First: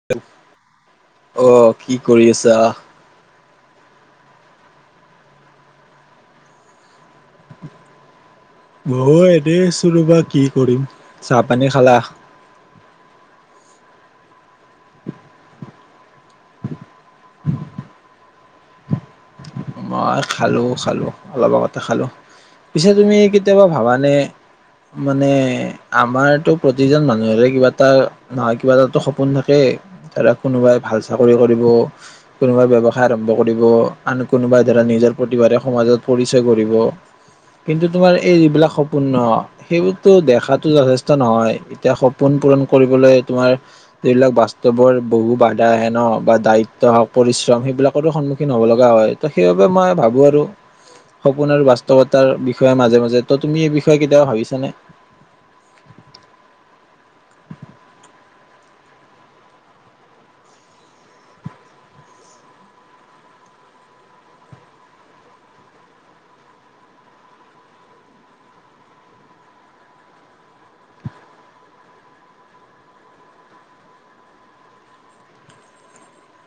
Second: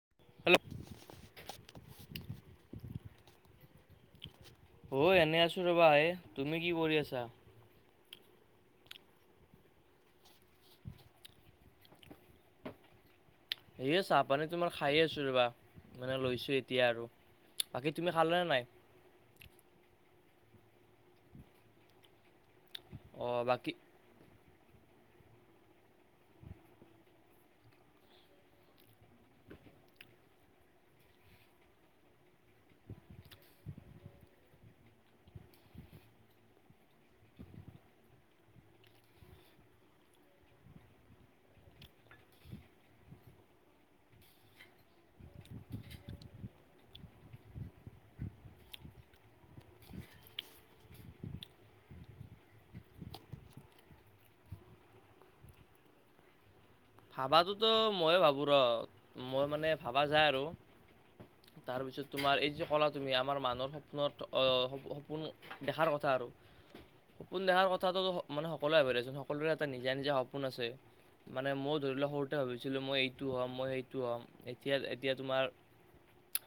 [inaudible] Hello. অ', কি কৰি আছা? অ', এনে আছো ৰবা এ তুমি কি কৰি আছা? মইও এনে আছোঁ ৰবা কি কৰিম চাহ পানী খালা? সেয়ে চাহপানী তোমাৰ খায়ে আছোঁ ৰ'বা, মানে লৈছোঁ এতিয়া আৰু। বাকী তুমি খালে নে নাই? মই খালোঁ, খালোঁ অলপ আগতে খালোঁ। পিছে তুমি অ কেতিয়াবা বাকী ভাবানে? মানে আমাৰতো প্ৰতিজন মানুহৰে কিবা এটা- নহয় কিবা এটাতো সপোন থাকে ধৰা কোনোবাই ভাল চাকৰি কৰিব। কোনোবাই ব্যৱসায় আৰম্ভ কৰিব আন কোনোবাই ধৰা নিজৰ প্ৰতিভাৰে সমাজত পৰিচয় কৰিব। কিন্তু তোমাৰ এই যিবিলাক সপোন ন। সেইবোৰতো দেখাতো যথেষ্ট নহয় এতিয়া সপোন পূৰণ কৰিবলৈ তোমাৰ। এইবিলাক বাস্তৱৰ বহু বাধা আহে ন বা দায়িত্ব হওক পৰিশ্ৰম সেইবিলাকৰো সন্মুখীন হ'ব লগা হয়। সেইবাবে মই ভাবো আৰু। সপোন আৰু বাস্তৱতাৰ বিষয়ে, মাজে মাজে ত' তুমি এই বিষয়ে কেতিয়াাবা ভাবিছানে? ভাবাতো মইও ভাবোঁ ৰ মই মানে ভাবা যায় আৰু। [unintelligible] তাৰপিছত তোমাৰ এই যে কলা তুমি আমাৰ মানুহৰ সপোনত সপোন দেখাৰ কথা আৰু। সপোন দেখাৰ কথাটো মানে সকলোৱে ভাৱেচোন সকলোৰে এটা নিজা নিজা সপোন আছে। মানে মই ধৰি লওক সৰুতে ভাবিছিলোঁ মই এইটো হ'ম মই সেইটো হ'ম এতিয়া এতিয়া তোমাৰ।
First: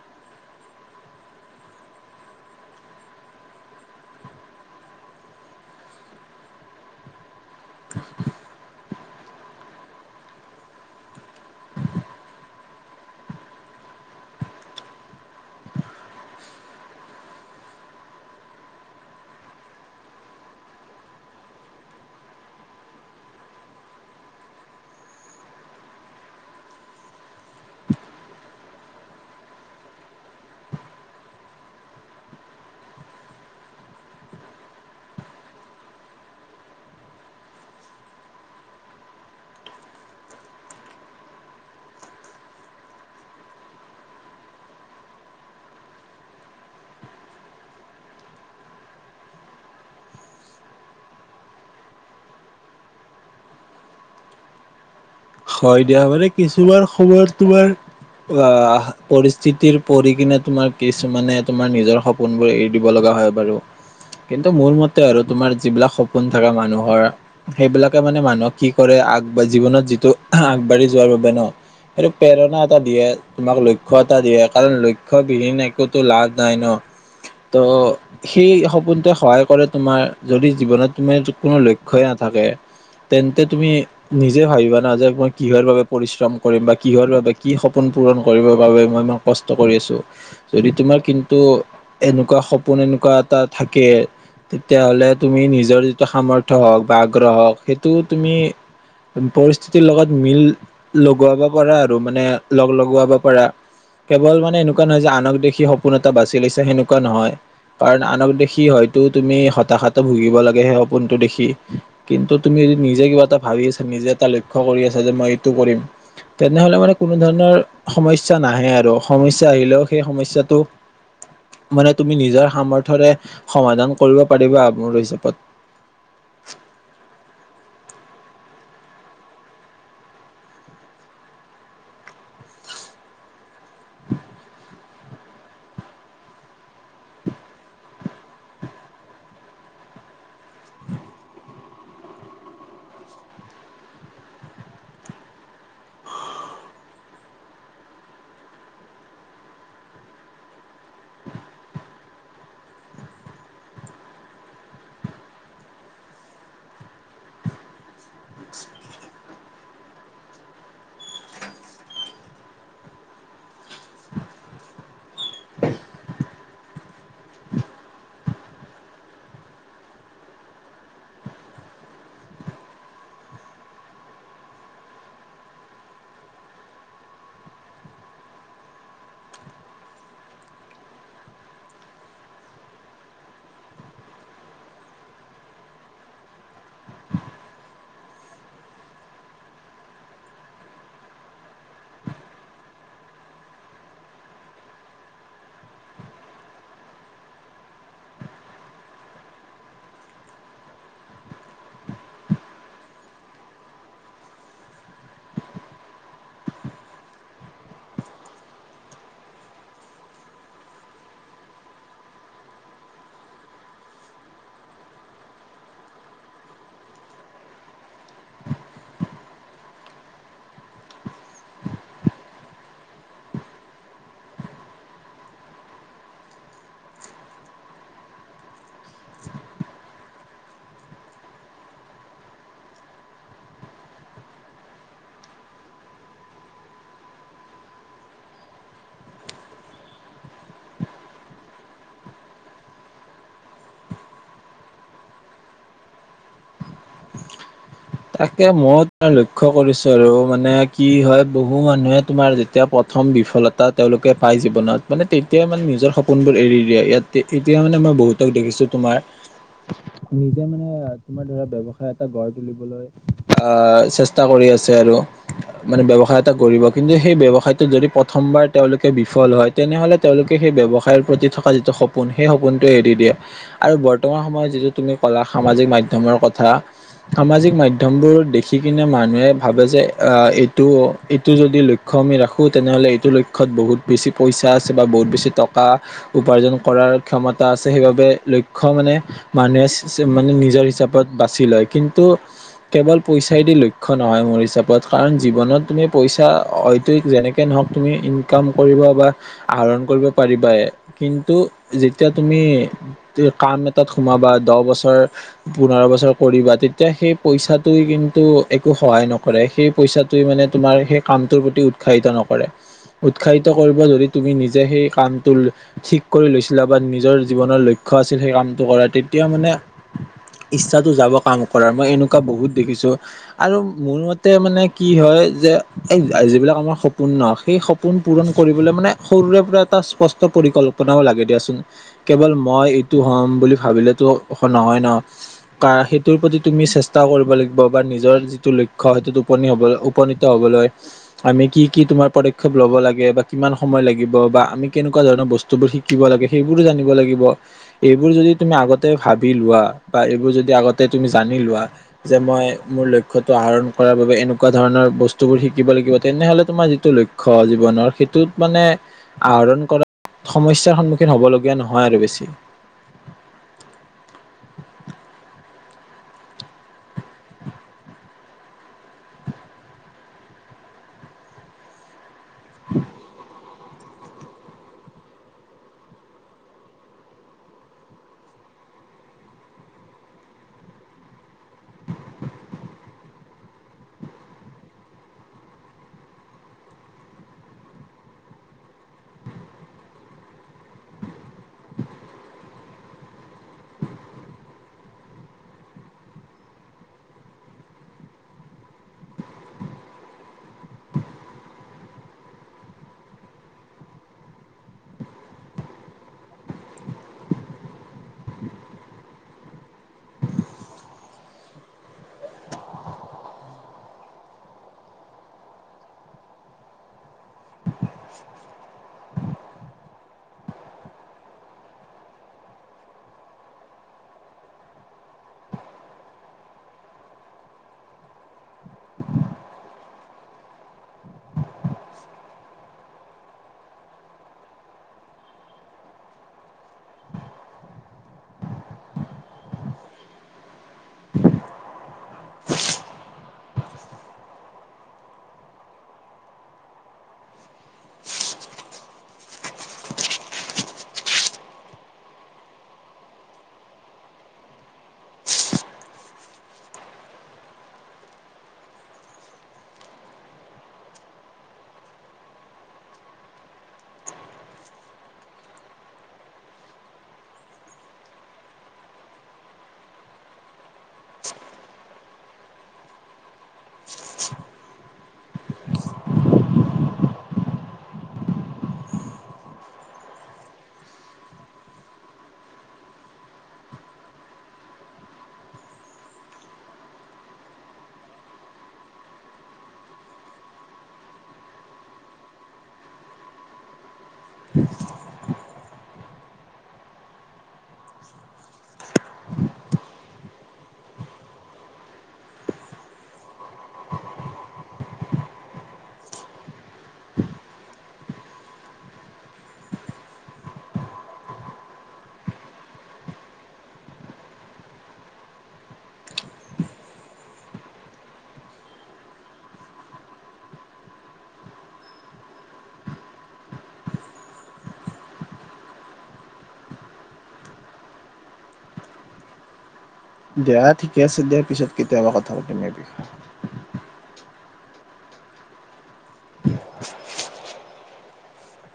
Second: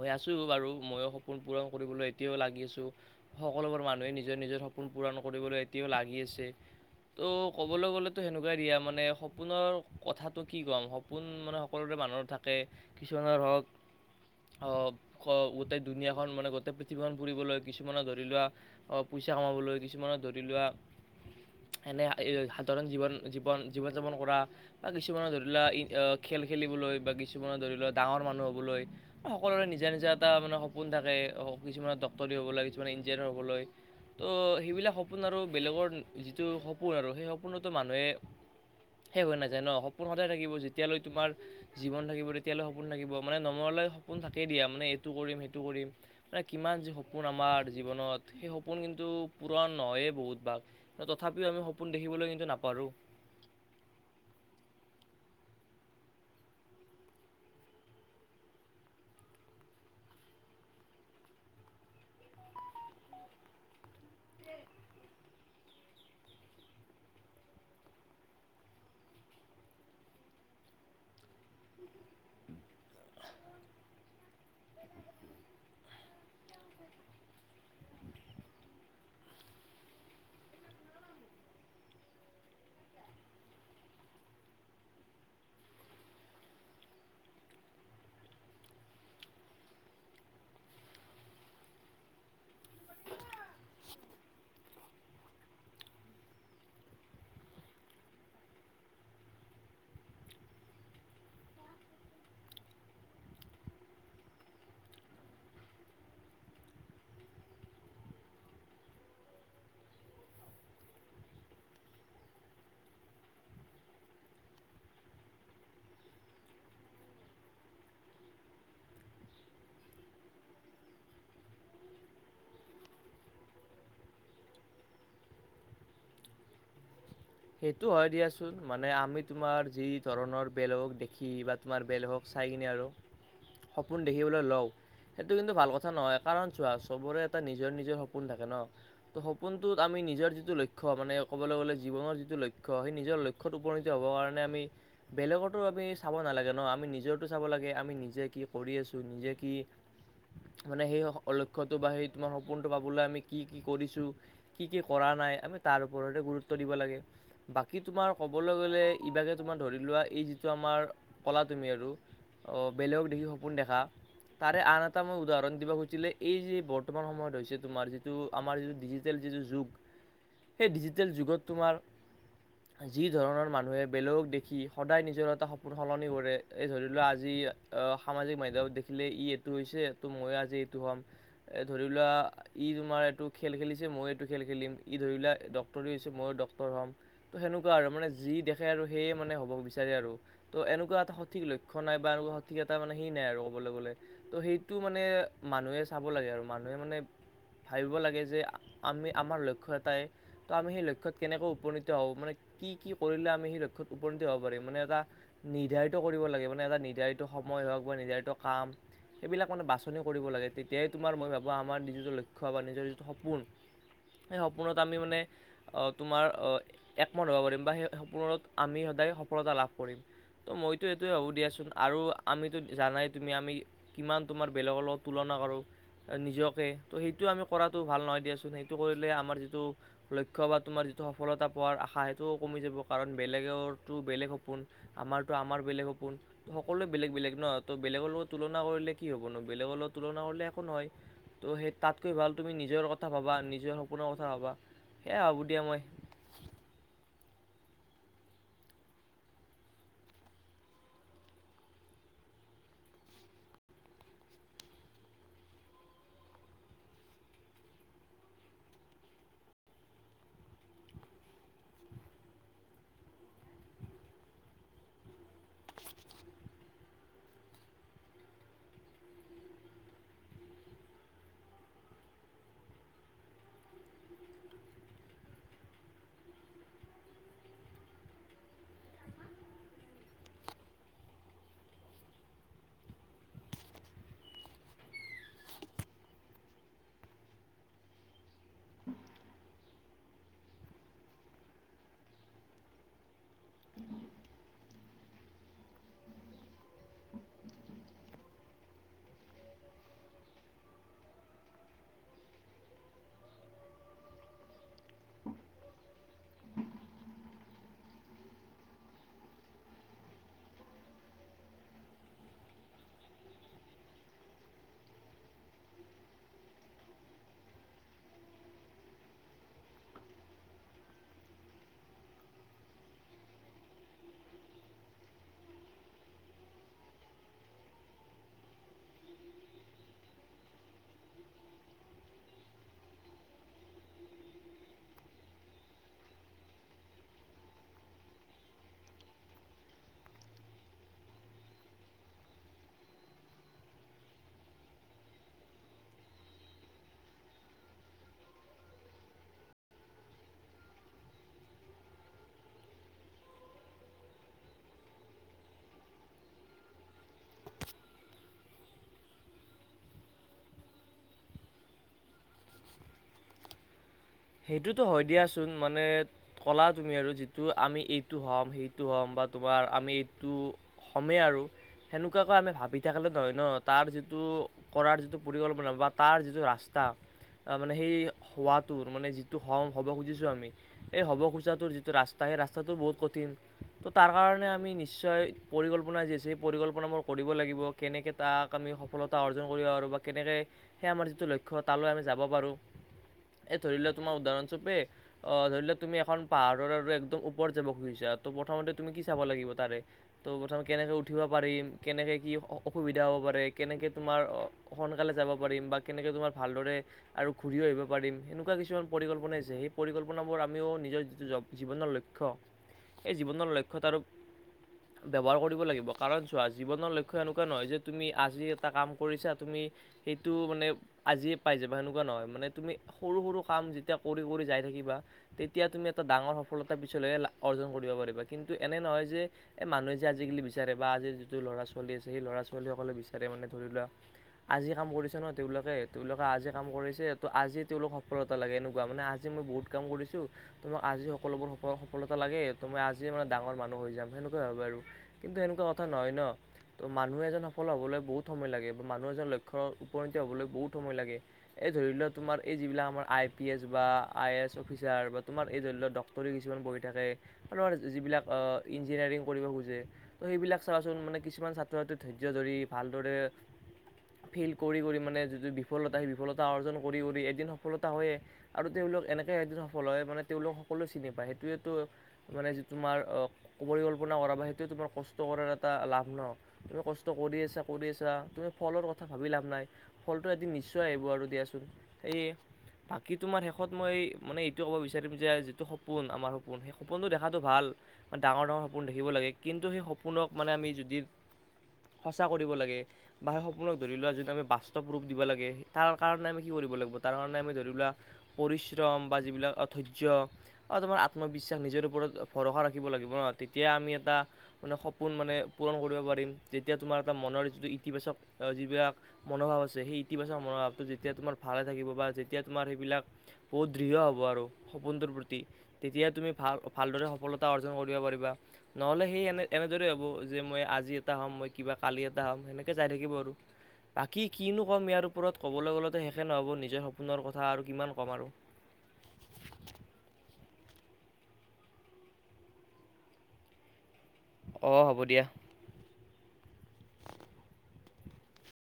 মই আছো বাৰু মইও সপোন পূৰণ কৰিবলৈ এতিয়াও লাগি আছোঁ। সকলোবোৰ মানুহে নিজৰ নিজৰ সপোন পূৰণ কৰিবলৈ এতিয়াও লাগি আছে। ত' ক'বলৈ গ'লেতো সেনেকুৱাই দিয়া মানে সপোনৰ কথাটো কি ক'ম সপোন মানে সকলোৰে মানুহৰ থাকে কিছুমানৰ ধৰক। হ ক গোটেই দুুনীয়াখন মানে গোটেই পৃথিৱীখন ফুৰিবলৈ কিছুমানে ধৰি লোৱা। অ', পইচা কমাবলৈ কিছুমানৰ ধৰি লোৱা। এনে সাধাৰণ জীৱন, জীৱন, জীৱন যাপন কৰা। বা কিছুমানৰ ধৰি লোৱা খেল খেলিবলৈ বা কিছুমানৰ ধৰি লোৱা ডাঙৰ মানুহ হ'বলৈ সকলোৰে নিজা, নিজা এটা মানে সপোন থাকে, কিছুমানৰ ডাক্তৰী, হবলৈ কিছুমান ইঞ্জিনিয়াৰ হবলৈ। ত' সেইবিলাক সপোন আৰু বেলেগৰ যিটো সপোন আৰু সেই সপোনতো মানুহে শেষ হৈ নাযায় ন সপোন সদায় থাকিব যেতিয়ালৈ তোমাৰ জীৱন থাকিব তেতিয়ালৈ সপোন থাকিব মানে নমৰলৈ সপোন থাকেই দিয়া মানে এইটো কৰিম, সেইটো কৰিম। কিমান যে সপোন আমাৰ জীৱনত সেই সপোন কিন্তু পূৰণ নহয়েই বহুত ভাগ তথাপিও আমি সপোন দেখিবলৈ কিন্তু নাপাহৰো। হয় দিয়া মানে কিছুমান সময়ত তোমাৰ অ, পৰিস্থিতিৰ পৰি কিনে তোমাৰ কিছুমানে তোমাৰ নিজৰ ফোনবোৰ এৰি দিব লগা হয় বাৰু। কিন্তু মোৰ মতে আৰু তোমাৰ যিবিলাক সপোন থকা মানুহৰ সেইবিলাকে মানে মানুহক কি কৰে আগবাজি আগবাঢ়ি জীৱনত যিটো আগবাঢ়ি যোৱাৰ বাবে ন। এইটো প্ৰেৰণা এটা দিয়ে। তোমাক লক্ষ্য এটা দিয়ে কাৰণ লক্ষ্য বিহীন একো তো লাজ নাই ন ত সেই সপোনটোৱে সহায় কৰে। তোমাৰ যদি জীৱনত তুমাৰ কোনো লক্ষ্যই নাথাকে। তেন্তে তুমি নিজে ভাবিবা না যে মই কিহৰ বাবে পৰিশ্ৰম কৰিম বা কিহৰ বাবে কি সপোন পূৰণ কৰিবৰ বাবে মই মাক কষ্ট কৰি আছো। যদি তোমাৰ কিন্তু এনেকুৱা সপোন এনেকুৱা এটা থাকে। তেতিয়াহ'লে তুমি নিজৰ যিটো সামৰ্থয় হওঁক বা আগ্ৰহ হওক সেইটো তুমি পৰিস্থিতিৰ লগত মিল লগোৱাব পাৰা আৰু মানে লগ-লগোৱাব পাৰা। কেৱল মানে এনেকুৱা নহয় যে আনক দেখি সপোন এটা বাচি লৈছে সেনেকুৱা নহয়। কাৰণ আনক দেখি হয়তো তুমি হতাশাতো ভুগিব লাগে সেই সপোনটো দেখি কিন্তু তুমি য নিজে কিবা এটা ভাবি আছা। নিজে এটা লক্ষ্য কৰি আছা। যে মই এইটো কৰিম। তেনেহলে মানে কোনো ধৰণৰ সমস্যা নাহে আৰু সমস্যা আহিলেও সেই সমস্যাটো মানে তুমি নিজৰ সামৰ্থ্ৰে সমাধান কৰিব পাৰিবা। মোৰ হিচাপত সেইটো হয় দিয়াচোন মানে আমি তোমাৰ যি ধৰণৰ বেলেগক দেখি বা তোমাৰ বেল হওক চাই কিননে আৰু সপোন দেখিবলৈ লও। সেইটো কিন্তু ভাল কথা নহয়। কাৰণ চোৱা চবৰে এটা নিজৰ, নিজৰ সপোন থাকে ন। ত, সপোন তটোত আমি নিজৰ যিটো লক্ষ্য মানে ক'বলৈ গ'লে জীৱনৰ যিটো যটো লক্ষ্য সেই নিজৰ লক্ষ্যত উপনীত হবৰ কাৰণে আমি বেলেগো আমি চাব নালাগে ন। আমি নিজো চাব লাগে আমি নিজে কি কৰি আছো। নিজে কি [inaudible] মানে সেই [unintelligible] বা সেই তোমাৰ সপোনটো পাবলৈ আমি কি, কি কৰিছো। কি, কি, কৰা নাই। আমি তাৰ ওপৰতে গুৰুত্ব দিব লাগে। বাকী তোমাৰ ক'বলৈ গ'লে ইভাগে তোমাৰ ধৰি লোৱা, এই যিটো আমাৰ কলা তুমি আৰু অ, বেলেগক দেখি সপোন দেখা। তাৰে আন এটা মই উদাহৰণ দিব খুজিছিলে। এই যে বৰ্তমান সময়ত হৈছে। তোমাৰ যিটো আমাৰ যিটো ডিজি ডিজিটেল যিটো যুগ সেই ডিজিটেল যুগত তোমাৰ যি ধৰণৰ মানুহে বেলেগক দেখি সদায় নিজৰ এটা সপোন সলনি কৰে। এই ধৰি লোৱা আজি আহ সামাজিক মাধ্যমত দেখিলে ই এইটো হৈছে। ত ময়ো আজি এইটো হ'ম এ ধৰি লোৱা। ই, তোমাৰ এইটো খেল খেলিছে। ময়ো এইটো খেল খেলিম। ই ধৰি লা ডকটৰও হৈছে ময়ো ডক্টৰ হ'ম ত, সেনেকুৱা আৰু মানে যি দেখে আৰু সেয়ে মানে হ'ব বিচাৰে আৰু ত, এনেকুৱা এটা সঠিক লক্ষ্য নাই বা এনেকুৱা সঠিক এটা মানে সি নাই আৰু ক'বলৈ গলে ত', সেইটো মানে মানুহে চাব লাগে আৰু মানুহে মানে ভাবিব লাগে যে আমি আমাৰ লক্ষ্য এটাই, তো আমি সেই লক্ষ্যত কেনেকৈ উপনীত হ'ব মানে কি, কি কৰিলে, আমি সেই লক্ষ্যত উপনীত হ'ব পাৰিম মানে এটা নিৰ্ধাৰিত কৰিব লাগে। মানে এটা নিৰ্ধাৰিত সময় হওক বা নিৰ্ধাৰিত কাম সেইবিলাক মানে বাছনি কৰিব লাগে। তেতিয়াই তোমাৰ মই ভাবোঁ আমাৰ যিটো লক্ষ্য বা নিজৰ যিটো সপোন সে, সপোনত আমি মানে তোমাৰ একমত হ'ব পাৰিম বা সেই সপ আমি সদায় সফলতা লাভ কৰিম। তো, মইতো এইটোৱে ভাবো দিয়াচোন। আৰু আমিতো জানাই তুমি আমি কিমান, তোমাৰ বেলেগৰ লগ তুলনা কৰো। নিজকে ত' সেইটো, আমি কৰাটো ভাল নহয়। দিয়াচোন সেইটো কৰিলে আমাৰ যিটো লক্ষ্য বা তোমাৰ যিটো সফলতা পোৱাৰ আশা সেইটোও কমি যাব। কাৰণ বেলেগৰো বেলেগ সপোন আমাৰতো আমাৰ বেলেগ সপোন। সকলোৱে বেলেগ বেলেগ ন, ত বেলেগৰ লগত তুলনা কৰিলে কি হ'ব নো, বেলেগৰ লগত তুলনা কৰিলে একো নহয়। ত', সেই তাতকৈ ভাল তুমি নিজৰ কথা ভাবা। নিজৰ সপোনৰ কথা ভাবা সেয়া হ'ব দিয়া। মই তাকে, মই তোমাৰ লক্ষ্য কৰিছো, আৰু মানে কি হয় বহু মানুহে তোমাৰ যেতিয়া এতিয়া প্ৰথম বিফলতা তেওঁলোকে পায় জীৱনত মানে তেতিয়াই মানে নিজৰ সপোনবোৰ এৰি দিয়ে। ইয়াত এতিয়া, মানে মই বহুতক দেখিছো। তোমাৰ নিজে মানে তোমাৰ ধৰা ব্যয়ৱসায় এটা গঢ় তুলিবলৈ। আহ, চেষ্টা কৰি আছে আৰু মানে ব্যৱসায় এটা কৰিব কিন্তু, সেই ব্যৱসায়টো যদি প্ৰথমবাৰ, তেওঁলোকে বিফল হয় তেনেহ'লে তেওঁলোকে সেই ব্যৱসায়ৰ প্ৰতি থকা যিটো শ সপোন, সেই সপোনটোৱে এৰি দিয়ে, আৰু বৰ্তমান সময়ত যিটো তুমি কলা সামাজিক মাধ্যমৰ কথা সামাজিক মাধ্য়মবোৰ দেখি কিনে মানুহে ভাবে যে, আহ এইটো এইটো যদি লক্ষ লক্ষ আমি ৰাখোঁ তেনেহ'লে এইটোৰ লক্ষ্যত বহুত বেছি পইচা আছে বা বহুত বেছি টকা উপাৰ্জন কৰাৰ ক্ষমতা আছে, সেইবাবে লক্ষ্য মানে মানুহে মানে, নিজৰ হিচাপত বাচি লয় কিন্তু কেৱল পইচাই দি, লক্ষ নহয় মোৰ হিচাপত কাৰণ জীৱনত তুমি পইচা হয়ত যেনে একে নহওক, তুমি ইনকাম কৰিব বা আহৰণ কৰিব পাৰিবাই, কিন্তু যেতিয়া তুমি কাম এটাত সোমাবা, দহ বছৰ, পোন্ধৰ বছৰ, কৰিবা তেতিয়া সেই পইচাত কিন্তু একো সহায় নকৰে, সেই পইচটোে মানে তোমাৰ সেই কামটোৰ প্ৰতি উৎসাহিত নকৰে উৎসাহিত কৰিব, যদি তুমি নিজে সেই কামটো ঠিক কৰি লৈছিলে, বা নিজৰ জীৱনৰ লক্ষ আছিল সেই কামটো কৰা, তেতিয়া মানে ইচ্ছাতো যাব কাম কৰা, মই এনেকুৱা বহুত দেখিছো আৰু মোৰ মতে মানে কি হয় যে এই যিবিলাক, আমাৰ সপোন নহয় সেই সপোন পূৰণ কৰিবলৈ মানে সৰুৰে পৰা এটা স্পষ্ট পৰিকল্প বনাব লাগে দিয়াচোন, কেৱল মই এইটো হ'ম বুলি ভাবিলেতো নহয় নহ সেইটোৰ প্ৰতি, তুমি চেষ্টা কৰিব লাগিব বা নিজৰ যিটো লক্ষ্য, সেইটোত উপনী হব উপনীত হবলৈ আমি, কি, কি, তোমাৰ পদক্ষেপ ল'ব লাগে, বা কিমান সময় লাগিব, বা আমি কেনেকুৱা ধৰণৰ বস্তুবোৰ শ দিব লাগে, সেইবোৰো জানিব লাগিব এইবোৰ যদি তুমি আগতে ভাবি লোৱা, বা এইবোৰ যদি আগতে তুমি জানি লোৱা যে মই মোৰ লক্ষ্যটো, আহৰণ কৰাৰ বাবে, এনেকুৱা ধৰণৰ বস্তুবোৰ শিকিব লাগিব তেনেহ'লে তোমাৰ যিটো লক্ষ্য জীৱনৰ সেইটোত মানে আহৰণ কৰাত, সমস্যাৰ সন্মুখীন হব লগগীয়া নহয় আৰু বেছি সেইটোতো হয় দিয়াচোন, মানে কলা তুমি আৰু যিটো, আমি এইটো হ'ম, সেইটো হ'ম, বা তোমাৰ আমি এইটো সমমে আৰু, সেনেকুৱাকৈ আমি ভাবি থাকিলে নহয় ন তাৰ যিটো কৰাৰ যিটো পৰিকল্পনা, বা তাৰ যিটো ৰাস্তা আহ মানে, সেই হোৱাটো মানে, যিটো হ'ব খুজিছো আমি এই হবৰ খুচাটোৰ যিটো ৰাস্তা সেই ৰাস্তাটো বহুত কঠিন। ত' তাৰ কাৰণে আমি, নিশ্চয় পৰিকল্পনা যি আছে সেই পৰিকল্পনা মোৰ কৰিব লাগিব। কেনেকৈ, তাক আমি সফলতা অৰ্জন কৰিব পাৰোঁ, বা কেনেকৈ সেই আমাৰ যিটো লক্ষ্য, তালৈ আমি যাব পাৰোঁ। এই ধৰি ললে, তোমাৰ উদাহৰণ চৰোপে অ', ধৰি লোৱা তুমি এখন পাহাৰৰ আৰু একদম ওপৰত যাব খুজিছা, ত প্ৰথমতে তুমি কি চাব লাগিব তাৰে ত' প্ৰথম কেনেকৈ উঠিব পাৰিম, কেনেকৈ কি অসুবিধা হ'ব পাৰে কেনেকৈ তোমাৰ সোনকালে যাব পাৰিম, বা কেনেকৈ তোমাৰ ভালদৰে আৰু ঘূৰি আহিব পাৰিম সেনেকুৱা কিছুমান পৰিকল্পনাাইছে, সেই পৰিকল্পনাবোৰ আমিও নিজৰ যিটো জ জীৱনৰ লক্ষ্য এই জীৱনৰ লক্ষ্যত আৰু [inaudible] ব্যৱহাৰ কৰিব লাগিব, কাৰণ চোৱা জীৱনৰ লক্ষ্য এনেকুৱা নহয় যে তুমি আজি এটা কাম কৰিছা তুমি সেইটো মানে আজিয়ে পাই যাবা সেনেকুৱা নহয়, মানে তুমি সৰু সৰু কাম যেতিয়া কৰি কৰি যাই থাকিবা তেতিয়া তুমি এটা ডাঙৰ সফলতা পিছলৈকে অৰ্জন কৰিব পাৰিবা, কিন্তু এনে নহয় যে এ মানুহে যে আজিকালি বিচাৰে বা আজিৰ যিটো ল'ৰা ছোৱালী আছে সেই ল'ৰা ছোৱালীসকলে বিচাৰে মানে ধৰি লোৱা আজি কাম কৰিছে ন', তেওঁলোকে তেওঁলোকে আজি কাম কৰিছে তো আজি তেওঁলোক সফলতা লাগে, এনেকুৱা মানে আজি মই বহুত কাম কৰিছো ত' মোক আজি সকলোবোৰ সফ-সফলতা লাগে তোমি আজিয়ে মানে ডাঙৰ মানুহ হৈ যাম। সেনেকুৱা ভাৱে আৰু। কিন্তু এনেকুৱা কথা নহয় ন'। তো মানুহ এজন সফল হ'বলৈ বহুত সময় লাগে, বা মানুহ এজন লক্ষ্যৰ উপনীত হ'বলৈ বহুত সময় লাগে। এই ধৰি লোৱা তোমাৰ এই যিবিলাক আমাৰ আই পি এছ বা আই এ এছ অফিচাৰ বা তোমাৰ এই ধৰি লোৱা ডক্তৰে কিছুমান বহি থাকে আৰু আ, যিবিলাক ইঞ্জিনিয়াৰিং কৰিব খোজে ত' সেইবিলাক চাবাচোন মানে কিছুমান ছাত্ৰ ছাত্ৰী ধৈৰ্য ধৰি ভালদৰে ফিল কৰি কৰি মানে যিটো বিফলতা সেই বিফলতা অৰ্জন কৰি কৰি এদিন সফলতা হয়য়ে, আৰু তেওঁলোক এনেকে এদিন সফল হয় মানে তেওঁলোক সকলোৱে চিনি পায় সেইটোৱেতো। মানে যি তোমাৰ পৰিকল্পনা কৰা বা সেইটোৱে তোমাৰ কষ্ট কৰাৰ এটা লাভ ন'। তুমি কষ্ট কৰি আছা কৰি আছা তুমি ফলৰ কথা ভাবি লাভ নাই। ফলটো এদিন নিশ্চয় আহিব আৰু দিয়াচোন, সেয়ে। বাকী তোমাৰ শেষত মই মানে এইটো ক'ব বিচাৰিম যে যিটো সপোন আমাৰ সপোন সেই সপোনটো দেখাটো ভাল ডাঙৰ ডাঙৰ সপোন দেখিব লাগে, কিন্তু সেই সপোনক মানে আমি যদি সঁচা কৰিব লাগে বা সেই সপোনক ধৰি লোৱা যদি আমি বাস্তৱ ৰূপ দিব লাগে তাৰ কাৰণে আমি কি কৰিব লাগিব ব তাৰ কাৰণে আমি ধৰিলোৱা পৰিশ্ৰম বা যিবিলাক অ ধৈৰ্য অ', তোমাৰ আত্মবিশ্বাস নিজৰ ওপৰত ভৰসা ৰাখিব লাগিব ন' তেতিয়া আমি এটা মানে সপোন মানে পূৰণ কৰিব পাৰিম, যেতিয়া তোমাৰ এটা মনৰ যিটো ইতিবাচক যিবিলাক মনোভাৱ আছে সেই ইতিবাচক মনোভাৱটো যেতিয়া তোমাৰ ভালে থাকিব বা যেতিয়া তোমাৰ সেইবিলাক বহুত দৃঢ় হ'ব আৰু সপোনটোৰ প্ৰতি। তেতিয়া তুমি ভাল ভালদৰে সফলতা অৰ্জন কৰিব পাৰিবা। নহ'লে সেই এনে-এনেদৰেই হ'ব যে মই আজি এটা হ'ম, মই কিবা কালি এটা হ'ম, সেনেকে যাই থাকিব আৰু। বাকী কিনো ক'ম ইয়াৰ ওপৰত ক'বলৈ গ'লেতে শেষে নহ'ব নিজৰ সপোনৰ কথা আৰু কিমান ক'ম আৰু। দিয়া ঠিকে আছে দিয়া, পিছত কেতিয়াবা কথা পাতিম এই বিষয়ে। অ', হ'ব দিয়া।